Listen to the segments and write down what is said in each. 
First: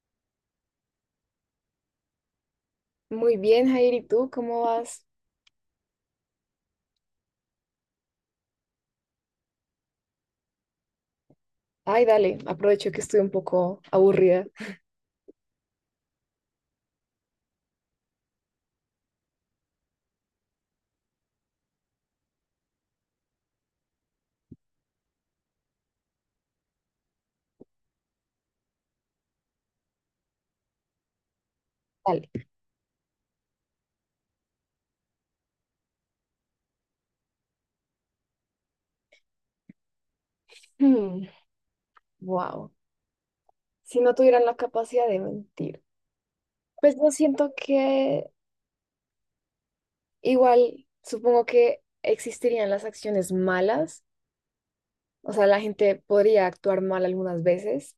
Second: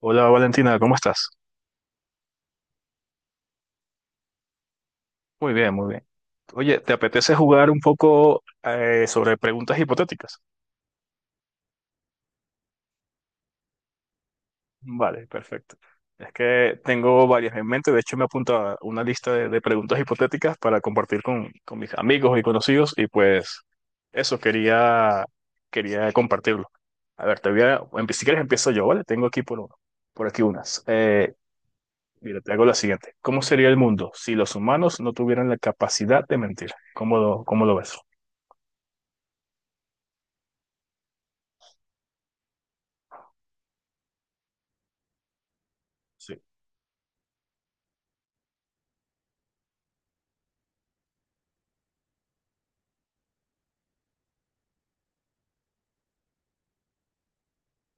Hola Valentina, ¿cómo estás? Muy bien, Jair, ¿y tú cómo vas? Muy bien, muy bien. Oye, ¿te apetece jugar un poco sobre preguntas hipotéticas? Ay, dale, aprovecho que estoy un poco aburrida. Vale, perfecto. Es que tengo varias en mente, de hecho me apunto a una lista de preguntas hipotéticas para compartir con mis amigos y conocidos y pues eso quería, compartirlo. A ver, te si quieres empiezo yo, ¿vale? Tengo aquí por aquí unas. Mira, Dale. te hago la siguiente. ¿Cómo sería el mundo si los humanos no tuvieran la capacidad de mentir? ¿Cómo lo ves? Wow. Si no tuvieran la capacidad de mentir, Sí. pues yo siento que igual, supongo que existirían las acciones malas, o sea, la gente podría actuar mal algunas veces,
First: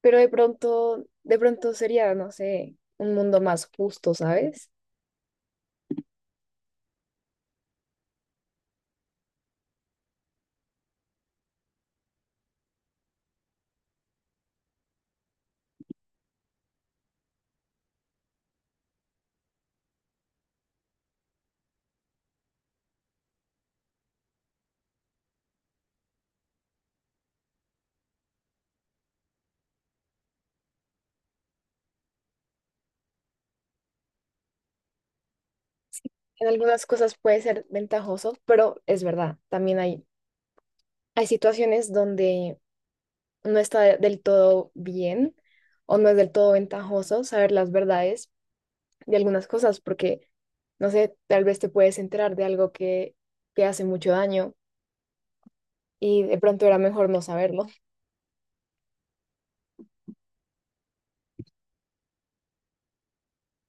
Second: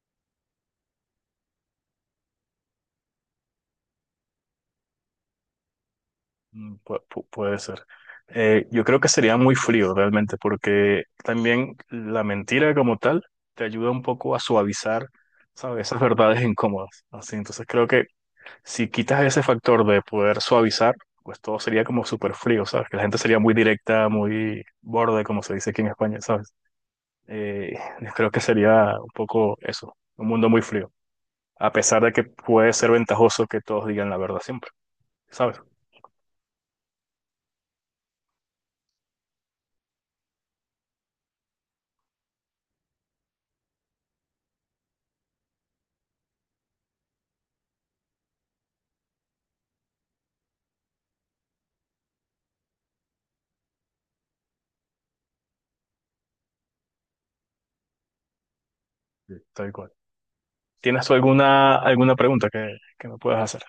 pero de pronto sería, no sé, un mundo más justo, ¿sabes? Puede ser. Yo creo que sería muy frío realmente, porque también la mentira como tal te ayuda un poco a suavizar, ¿sabes? Esas verdades incómodas. Así, entonces creo que si quitas ese factor de poder suavizar, pues todo sería como súper frío, ¿sabes? Que la gente sería muy directa, muy borde, como se dice aquí en España, ¿sabes? Yo creo que sería un poco eso, un mundo muy frío, a pesar de que puede ser ventajoso que todos digan la verdad siempre, ¿sabes? En algunas cosas puede ser ventajoso, pero es verdad, también hay situaciones donde no está del todo bien o no es del todo ventajoso saber las verdades de algunas cosas, porque, no sé, tal vez te puedes enterar de algo que te hace mucho daño y de pronto era mejor no saberlo. Sí. Tal cual. ¿Tienes tú alguna pregunta que me puedas hacer?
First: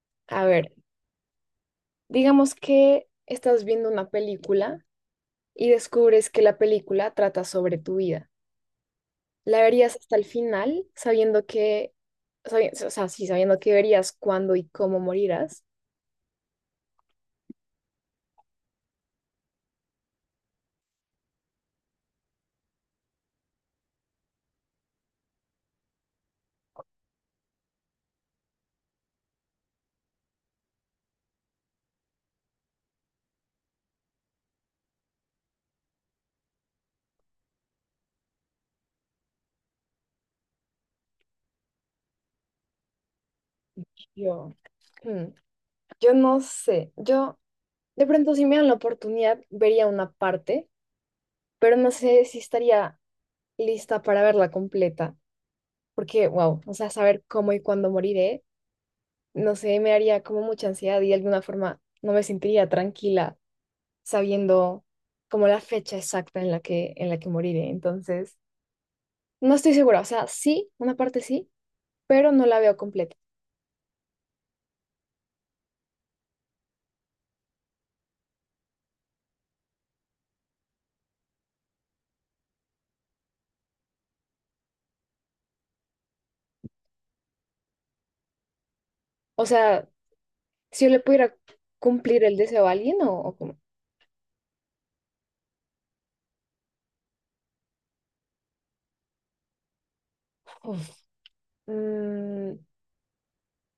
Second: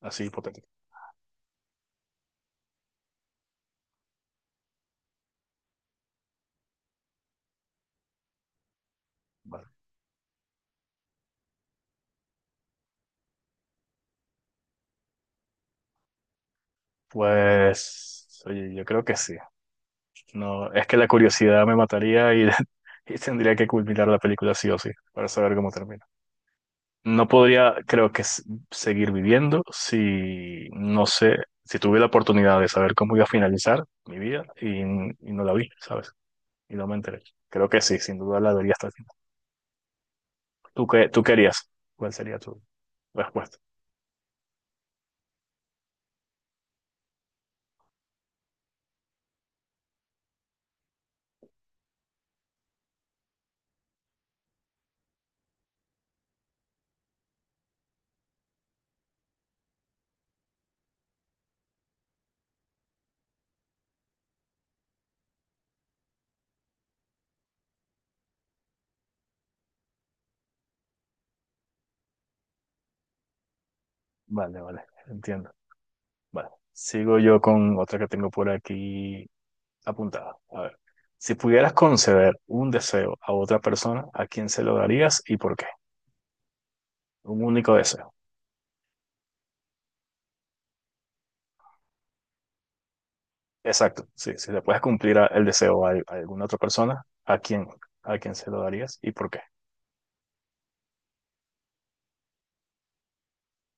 Así A hipotética. ver, digamos que estás viendo una película y descubres que la película trata sobre tu vida. ¿La Vale. verías hasta el final o sea, sí, sabiendo que verías cuándo y cómo morirás? Pues, oye, yo creo que sí. No, es que la curiosidad me mataría y, y tendría que culminar la película sí o sí, para saber cómo termina. No podría, creo que, seguir viviendo si, no sé, si tuve la oportunidad de saber cómo iba a finalizar mi vida y no la vi, ¿sabes? Y no me enteré. Creo que sí, sin duda la vería hasta el final. Tú querías? ¿Cuál sería tu respuesta? Yo, mm, yo no sé, yo. De pronto, si me dan la oportunidad, vería una parte, pero no sé si estaría lista para verla completa, porque, wow, o sea, saber cómo y cuándo moriré, no sé, me haría como mucha ansiedad y de alguna forma no me sentiría tranquila sabiendo como la fecha exacta en la que moriré. Entonces, no estoy segura, o sea, sí, una parte sí, pero no la veo completa. Vale, vale, entiendo. Bueno, sigo yo con otra que tengo por aquí apuntada. A ver, si pudieras conceder un deseo a otra persona, ¿a quién se lo darías y por qué? Un único deseo. O sea, si yo le pudiera cumplir el deseo a alguien o como, Exacto, sí, si le puedes cumplir el deseo a alguna otra persona, ¿a quién? ¿A quién se lo darías y por qué? uf, mm,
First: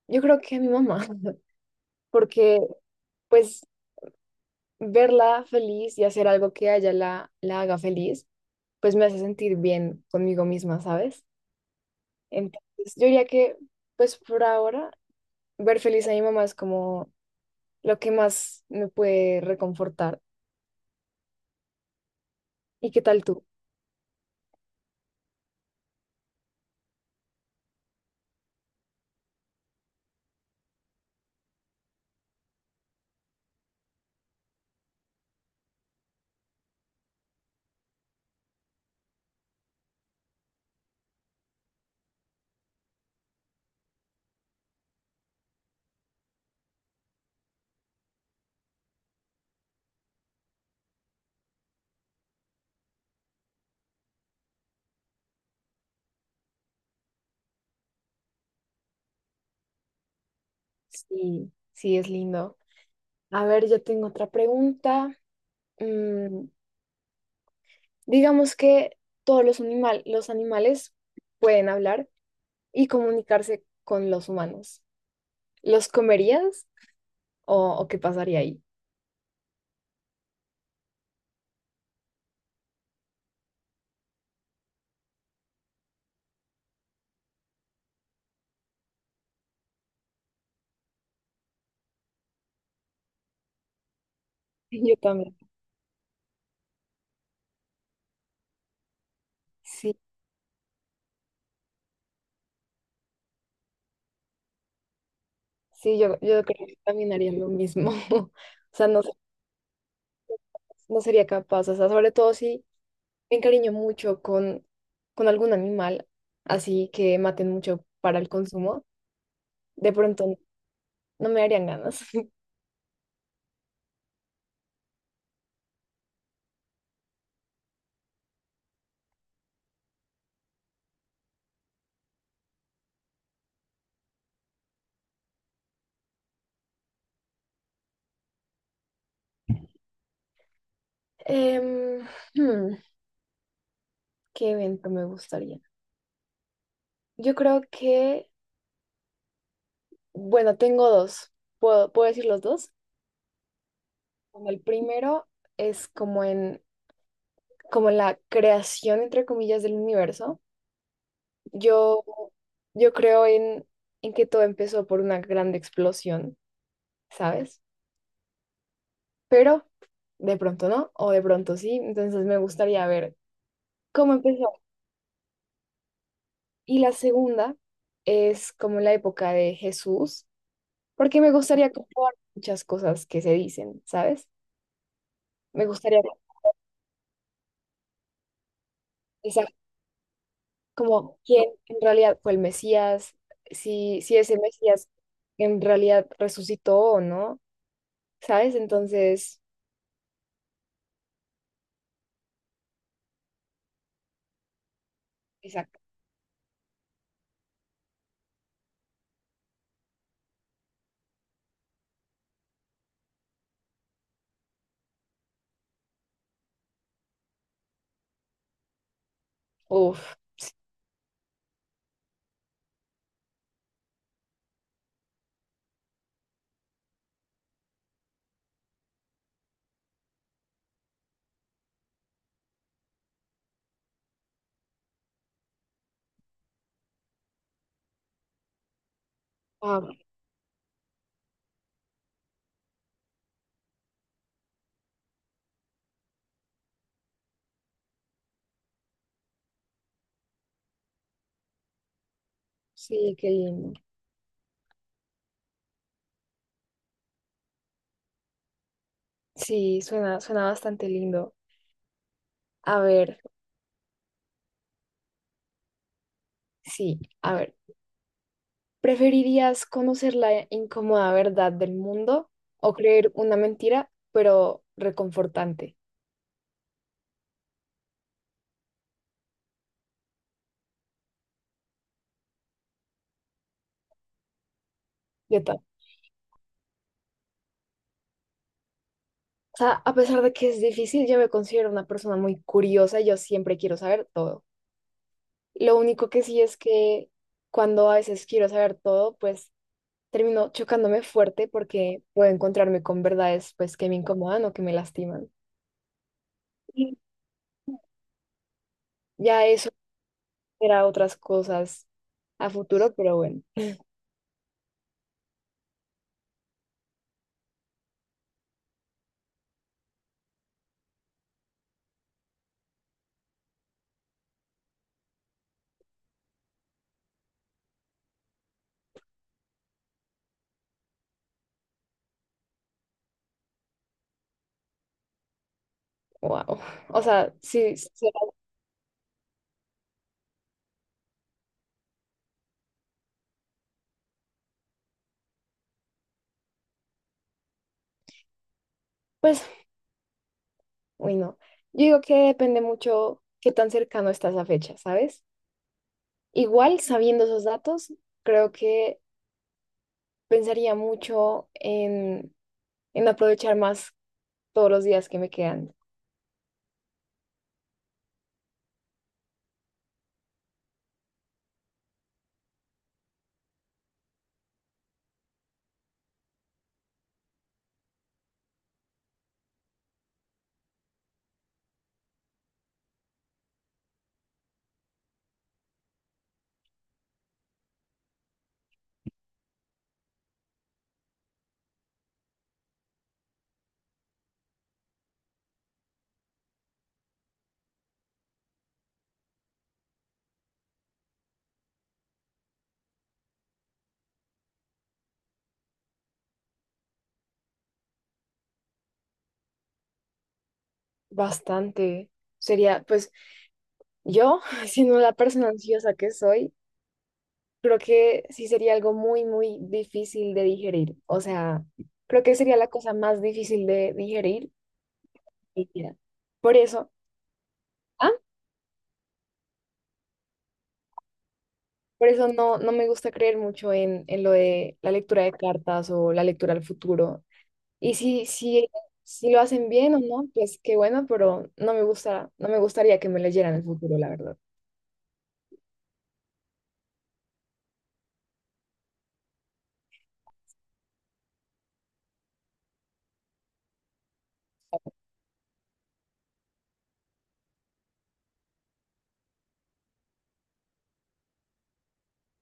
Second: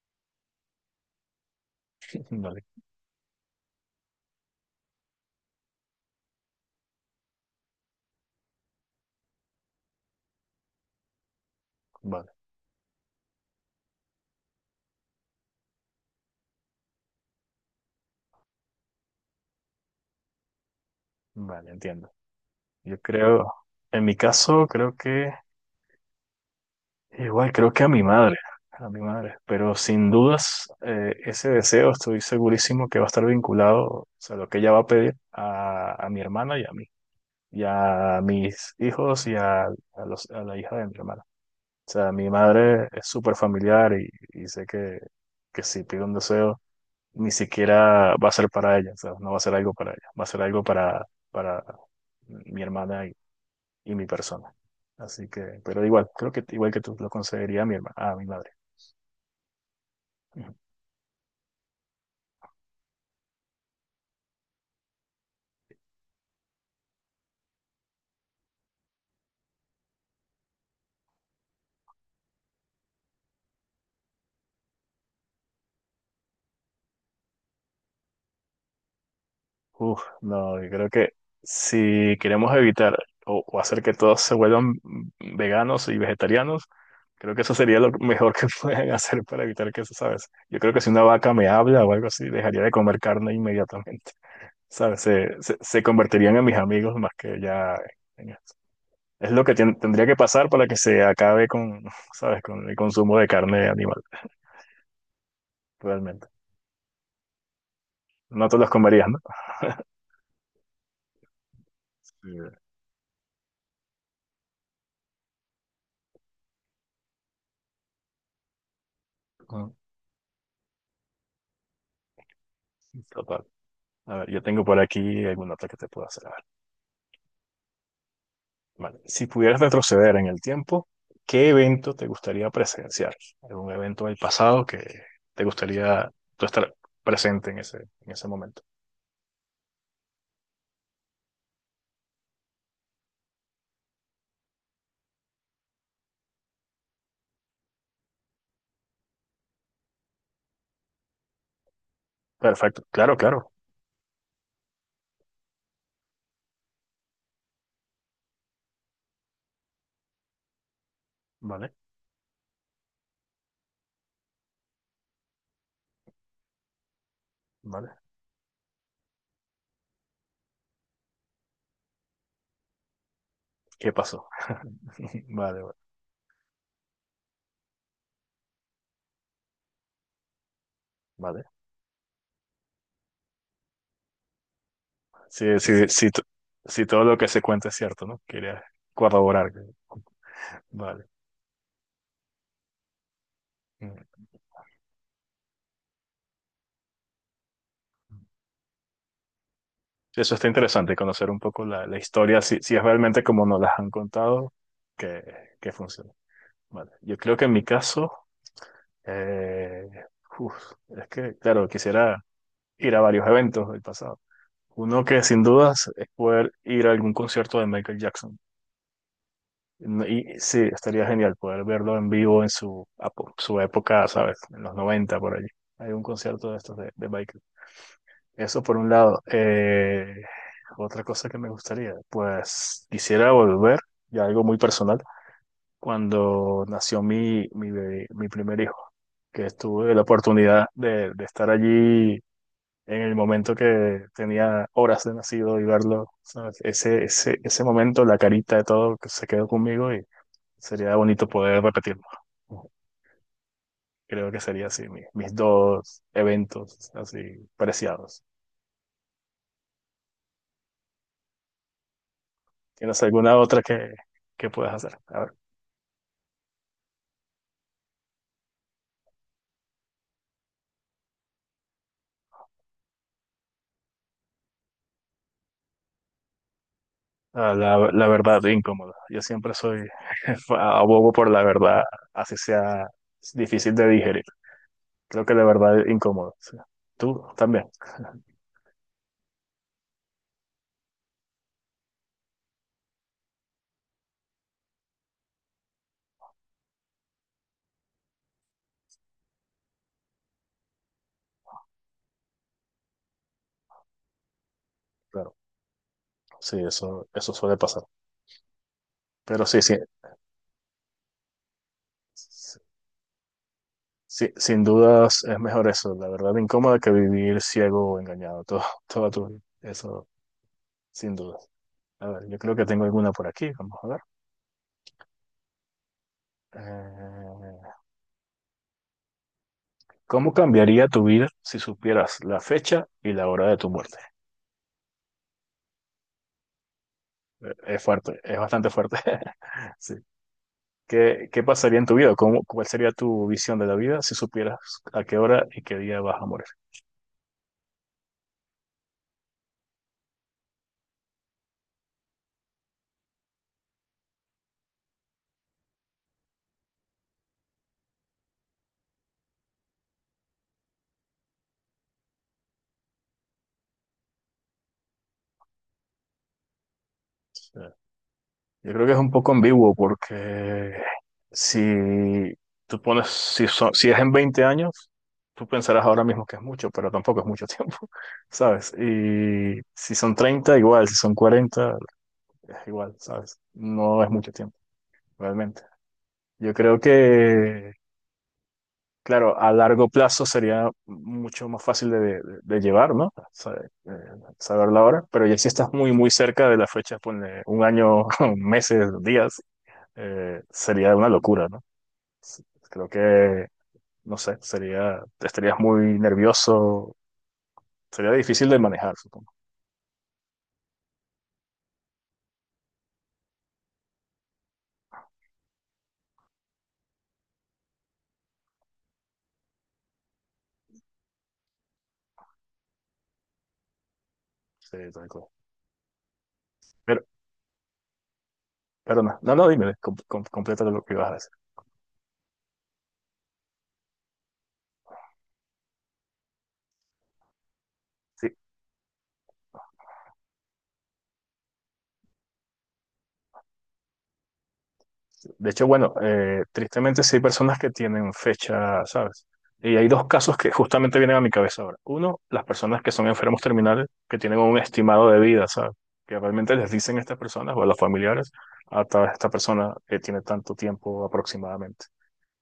yo creo que a mi mamá porque Vale, pues verla feliz y hacer algo que a ella la haga feliz, pues me hace sentir bien conmigo misma, ¿sabes? vale, Entonces, yo diría que, pues por ahora, ver feliz a mi mamá es como lo que más me puede reconfortar. vale, entiendo. ¿Y Yo qué tal tú? creo, en mi caso, creo que igual creo que a mi madre, pero sin dudas ese deseo estoy segurísimo que va a estar vinculado, o sea, lo que ella va a pedir a mi hermana y a mí, y a mis hijos y a la hija de mi hermana. O sea, mi madre es súper familiar y sé que si pide un deseo, ni siquiera va a ser para ella, o sea, no va a ser algo para ella, va a ser algo para mi hermana y mi persona. Así que, pero igual, creo que igual que tú lo conseguiría a mi a mi madre. Sí, sí, es lindo. A ver, yo tengo otra pregunta. Mm, digamos que todos los animales pueden hablar y comunicarse con los humanos. ¿Los comerías o qué pasaría ahí? Uf, no, yo creo que si queremos evitar o hacer que todos se vuelvan veganos y vegetarianos, creo que eso sería lo mejor que pueden hacer para evitar que eso, ¿sabes? Yo creo que si una vaca me habla o algo así, dejaría de comer carne inmediatamente, Yo ¿sabes? también. Se convertirían en mis amigos más que ya en esto. Es lo que Sí, tendría que pasar para que se acabe con, ¿sabes? Con el consumo de carne animal, sí, yo, realmente. yo creo que también haría lo mismo. No te los O sea, no, comerías, ¿no? no sería capaz. O sea, sobre todo Sí. si me encariño mucho con algún animal, así que maten mucho para el consumo, Ujú. de pronto no me darían ganas. Total. A ver, yo tengo por aquí alguna otra que te puedo hacer. A ver, vale. Si pudieras retroceder en el tiempo, ¿qué evento te gustaría presenciar? ¿Algún evento del pasado que te gustaría tú estar presente en en ese momento? Em, hmm, ¿qué evento me gustaría? Yo creo que, bueno, tengo dos. ¿Puedo decir los dos? Perfecto, claro, claro. Bueno, el primero es como en la creación, entre comillas, del universo. Vale, Yo, yo creo en que todo empezó por una grande explosión, ¿sabes? vale. Pero de pronto no, o de pronto sí, entonces me gustaría ver ¿Qué cómo pasó? empezó. Vale, vale. Y la segunda es como la época de Jesús, porque me Vale. gustaría comprobar muchas cosas que se dicen, ¿sabes? Sí, Me sí, gustaría sí, sí, todo lo que se cuenta es cierto, ¿no? Quería pensar corroborar. Vale. como quién en realidad fue el Mesías, si Mm. ese Mesías en realidad resucitó o no, ¿sabes? Entonces, Eso está interesante, conocer un poco la historia, si es realmente como nos las han contado, que, que exacto. funciona. Vale, yo creo que en mi caso, eh, uf, es que, claro, quisiera ir a varios eventos del pasado. Uno que sin dudas es poder ir a algún concierto de Michael Jackson. No- Uf. Y sí, estaría genial poder verlo en vivo en su época, ¿sabes? En los 90 por allí. Hay un concierto de estos de Michael. Eso por un lado. Otra cosa que me gustaría, pues quisiera volver, y algo muy personal, cuando nació mi primer hijo. Que Wow. tuve la oportunidad de estar allí en el momento que tenía horas de nacido y verlo, ¿sabes? Ese momento, la carita de todo que se quedó conmigo y sería bonito poder repetirlo. Sí, qué lindo. Creo que sería así, mis dos eventos así preciados. Sí, suena, suena bastante lindo. A ¿Tienes ver, alguna otra que puedas hacer? A ver. sí, a ver. ¿Preferirías conocer la incómoda verdad del mundo o creer una mentira, pero reconfortante? Ah, la verdad incómoda. Yo siempre soy abogo por la verdad, así sea difícil de digerir. Creo que la Yo ta- verdad es incómodo. Sí. Tú también. O sea, a pesar de que es difícil, yo me considero una persona muy curiosa y yo siempre quiero saber todo. Lo único que sí es que cuando a veces quiero saber todo, pues termino chocándome fuerte porque puedo encontrarme con verdades pues que me incomodan o que me lastiman. Claro, sí, Y eso suele pasar. Pero ya sí, eso sí, era otras cosas a sí, futuro, pero bueno, sí, sin dudas es mejor eso, la verdad incómoda que vivir ciego o engañado toda tu vida. Eso, sin dudas. A ver, yo creo que tengo alguna por aquí, vamos a ver. Eh, ¿cómo cambiaría tu vida si supieras la fecha y la hora de tu muerte? wow. O sea, sí, Es sí, fuerte, es bastante fuerte. Sí. ¿Qué pasaría en tu vida? ¿Cómo, cuál sería tu visión de la vida si supieras a qué hora y qué día vas a morir? pues, uy, no. Yo digo que depende mucho qué tan cercano estás a fecha, ¿sabes? Igual, sabiendo esos datos, creo que pensaría mucho en, aprovechar más todos los días que me quedan. Sí. Yo creo que es un poco ambiguo porque si tú pones, si es en 20 años, tú pensarás ahora mismo que es mucho, pero tampoco es mucho tiempo, ¿sabes? Y si son 30 igual, si son 40 es igual, ¿sabes? No es mucho tiempo, realmente. Yo creo que, claro, a largo plazo sería mucho más fácil de llevar, ¿no? Saber, saber la hora, pero ya si estás muy, muy cerca de la fecha, ponle un año, meses, días. Sería una locura, ¿no? S- Creo que, no sé, sería, estarías muy nervioso, sería difícil de manejar, supongo. Bastante. Sería, pues yo, siendo la persona ansiosa que soy, creo que sí sería algo muy, muy difícil de digerir. O sea, creo que sería la cosa más difícil de digerir Sí, tal cual. en mi vida. Por eso, Pero, ¿ah? pero no, no, no, dime, completa lo que ibas a decir. Por eso no me gusta creer mucho en, lo de la lectura de cartas o la lectura al futuro. Y si, Sí, si, si lo hacen bien o no, pues qué bueno, pero no me gusta, no me gustaría que me leyeran el futuro, la verdad. de hecho, bueno, tristemente sí hay personas que tienen fecha, ¿sabes? Y hay dos casos que justamente vienen a mi cabeza ahora. Uno, las personas que son enfermos terminales, que tienen un estimado de vida, ¿sabes? Que realmente les dicen a estas personas o a los familiares, a esta persona que tiene tanto tiempo aproximadamente.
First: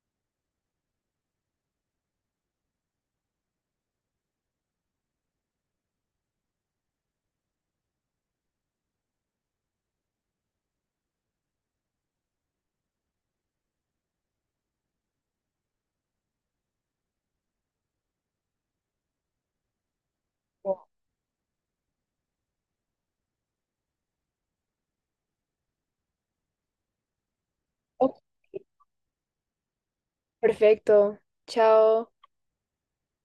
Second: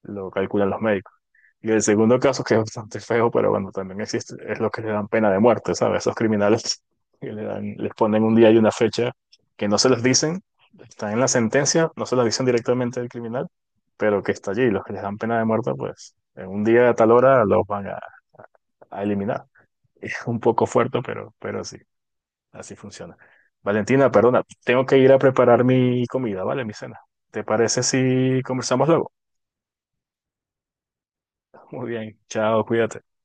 Lo calculan los médicos. Y el segundo caso, que es bastante feo, pero bueno, también existe, es lo que le dan pena de muerte, ¿sabes? Esos criminales que le dan, les ponen un día y una fecha que no se los dicen, están en la sentencia, no se los dicen directamente al criminal, pero que está allí. Los que les dan pena de muerte, pues en un día a tal hora los van a eliminar. Es un poco Como, fuerte, pero sí, así funciona. Valentina, perdona, tengo que ir a preparar mi comida, ¿vale? Mi cena. ¿Te parece Ok, si conversamos luego? perfecto, Muy chao. bien, chao, cuídate.